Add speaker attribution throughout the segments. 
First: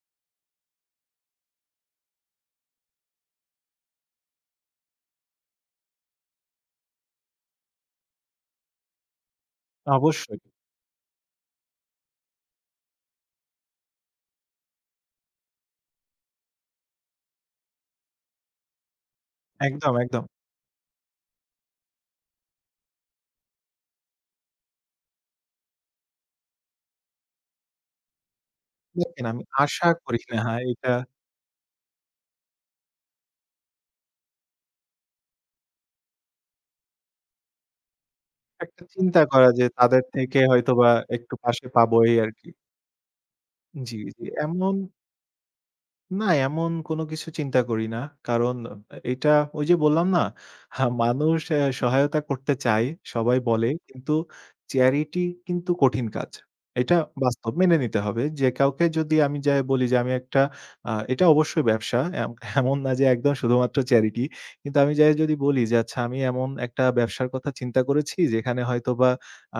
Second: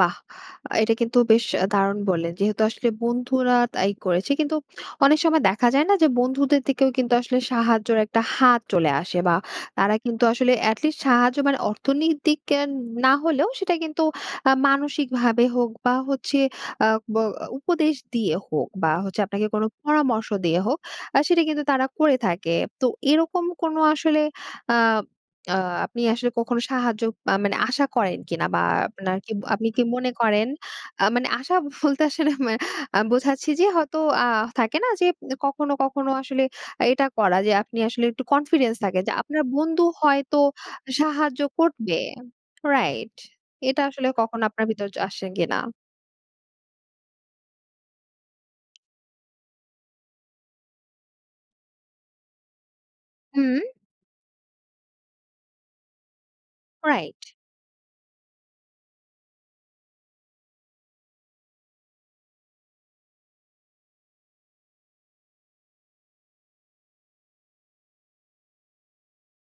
Speaker 1: বাহ! আ এটা কিন্তু বেশ দারুন বললেন। যেহেতু আসলে বন্ধুরা তাই করেছে। কিন্তু অনেক সময় দেখা যায় না যে, বন্ধুদের থেকেও কিন্তু আসলে সাহায্যের একটা হাত চলে আসে, বা তারা কিন্তু
Speaker 2: অবশ্যই।
Speaker 1: আসলে এট লিস্ট সাহায্য, মানে অর্থনৈতিক না হলেও, সেটা কিন্তু আ মানসিকভাবে হোক, বা হচ্ছে আ ব উপদেশ দিয়ে হোক, বা হচ্ছে আপনাকে কোন
Speaker 2: একদম, একদম।
Speaker 1: পরামর্শ দিয়ে হোক, আ সেটা কিন্তু তারা করে থাকে। তো, এরকম কোনো আসলে আ আ আপনি আসলে কখনো সাহায্য আ মানে আশা করেন কিনা, বা আপনার
Speaker 2: দেখেন
Speaker 1: কি
Speaker 2: আমি
Speaker 1: আপনি কি
Speaker 2: আশা
Speaker 1: মনে
Speaker 2: করি নাহ।
Speaker 1: করেন,
Speaker 2: এটা
Speaker 1: আ মানে আশা বলতে আসলে মানে আমি বোঝাচ্ছি যে, হয়তো আ থাকে না যে, কখনো কখনো আসলে এটা করা যে, আপনি আসলে একটু কনফিডেন্স
Speaker 2: একটা
Speaker 1: থাকে যে,
Speaker 2: চিন্তা
Speaker 1: আপনার
Speaker 2: করা যে,
Speaker 1: বন্ধু
Speaker 2: তাদের
Speaker 1: হয়তো
Speaker 2: থেকে হয়তোবা একটু
Speaker 1: সাহায্য
Speaker 2: পাশে পাবো
Speaker 1: করবে।
Speaker 2: এই আরকি।
Speaker 1: রাইট? এটা
Speaker 2: জি,
Speaker 1: আসলে
Speaker 2: জি
Speaker 1: কখনো আপনার
Speaker 2: এমন
Speaker 1: ভিতর আসে কিনা?
Speaker 2: না, এমন কোন কিছু চিন্তা করি না। কারণ এটা ওই যে বললাম না, হা মানুষ সহায়তা করতে চায়, সবাই
Speaker 1: হু।
Speaker 2: বলে। কিন্তু চ্যারিটি কিন্তু কঠিন কাজ। এটা
Speaker 1: রাইট।
Speaker 2: বাস্তব মেনে নিতে হবে। যে কাউকে যদি আমি যায়া বলি যে, আমি একটা, আ এটা অবশ্যই ব্যবসা, এম এমন না যে একদম শুধুমাত্র চ্যারিটি। কিন্তু আমি যায়া যদি বলি যে, আচ্ছা আমি এমন একটা ব্যবসার কথা চিন্তা করেছি, যেখানে হয়তোবা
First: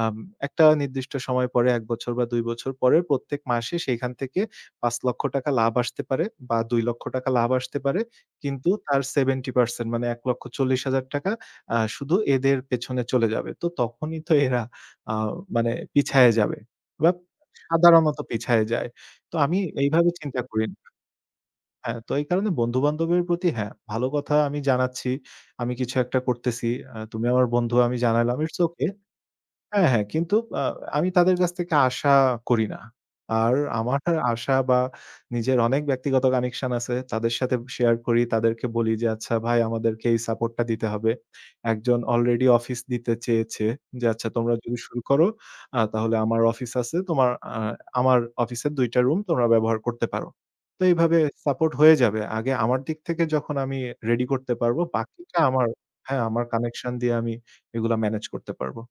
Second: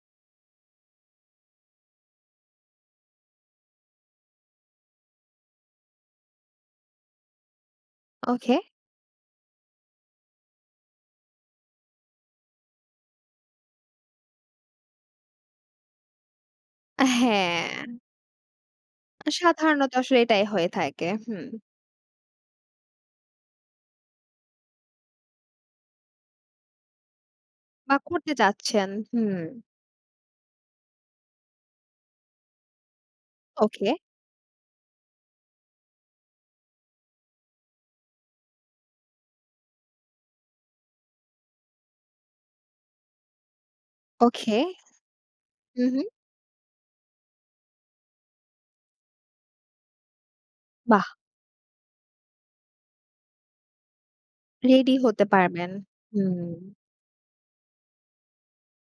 Speaker 2: আম একটা নির্দিষ্ট সময় পরে, ১ বছর বা ২ বছর পরে, প্রত্যেক মাসে সেখান থেকে ৫ লক্ষ টাকা লাভ আসতে পারে, বা ২ লক্ষ টাকা লাভ আসতে পারে।
Speaker 1: ওকে।
Speaker 2: কিন্তু তার সেভেন্টি পার্সেন্ট, মানে ১,৪০,০০০ টাকা আ শুধু এদের পেছনে চলে যাবে। তো তখনই তো এরা, আ মানে পিছায়া যাবে। বা
Speaker 1: হ্যাঁ।
Speaker 2: সাধারণত পিছায়া যায়।
Speaker 1: আ
Speaker 2: তো আমি
Speaker 1: সাধারণত
Speaker 2: এইভাবে
Speaker 1: আসলে
Speaker 2: চিন্তা
Speaker 1: এটাই হয়ে
Speaker 2: করিনি [unintelligible]
Speaker 1: থাকে। হুম।
Speaker 2: হ্যাঁ, তো এই কারণে বন্ধু বান্ধবের প্রতি, হ্যাঁ, ভালো কথা, আমি জানাচ্ছি। আমি কিছু একটা করতেছি। আ তুমি আমার বন্ধু,
Speaker 1: বা
Speaker 2: আমি
Speaker 1: করতে
Speaker 2: জানাইলাম। ইটস ওকে
Speaker 1: যাচ্ছেন, হু।
Speaker 2: হ্যাঁ, হ্যাঁ। কিন্তু আ আমি তাদের কাছ থেকে আশা করি না। আর
Speaker 1: ওকে।
Speaker 2: আমার আশা বা নিজের অনেক ব্যক্তিগত কানেকশন আছে। তাদের সাথে শেয়ার করি, তাদেরকে বলি যে, "আচ্ছা ভাই, আমাদেরকে এই সাপোর্টটা দিতে হবে।" একজন অলরেডি অফিস দিতে চেয়েছে যে, আচ্ছা, তোমরা
Speaker 1: ওকে,
Speaker 2: যদি শুরু করো, আ
Speaker 1: উঁহু।
Speaker 2: তাহলে আমার অফিস আছে। তোমার, আমার অফিসের ২ টা রুম তোমরা ব্যবহার করতে পারো। তো
Speaker 1: বাহ!
Speaker 2: এভাবে সাপোর্ট হয়ে যাবে। আগে আমার দিক থেকে যখন আমি রেডি করতে পারবো,
Speaker 1: রেডি হতে
Speaker 2: বাকিটা আমার,
Speaker 1: পারবেন।
Speaker 2: হ্যাঁ, আমার
Speaker 1: হুম।
Speaker 2: কানেকশন দিয়ে আমি এগুলা মেনেজ করতে পারবো।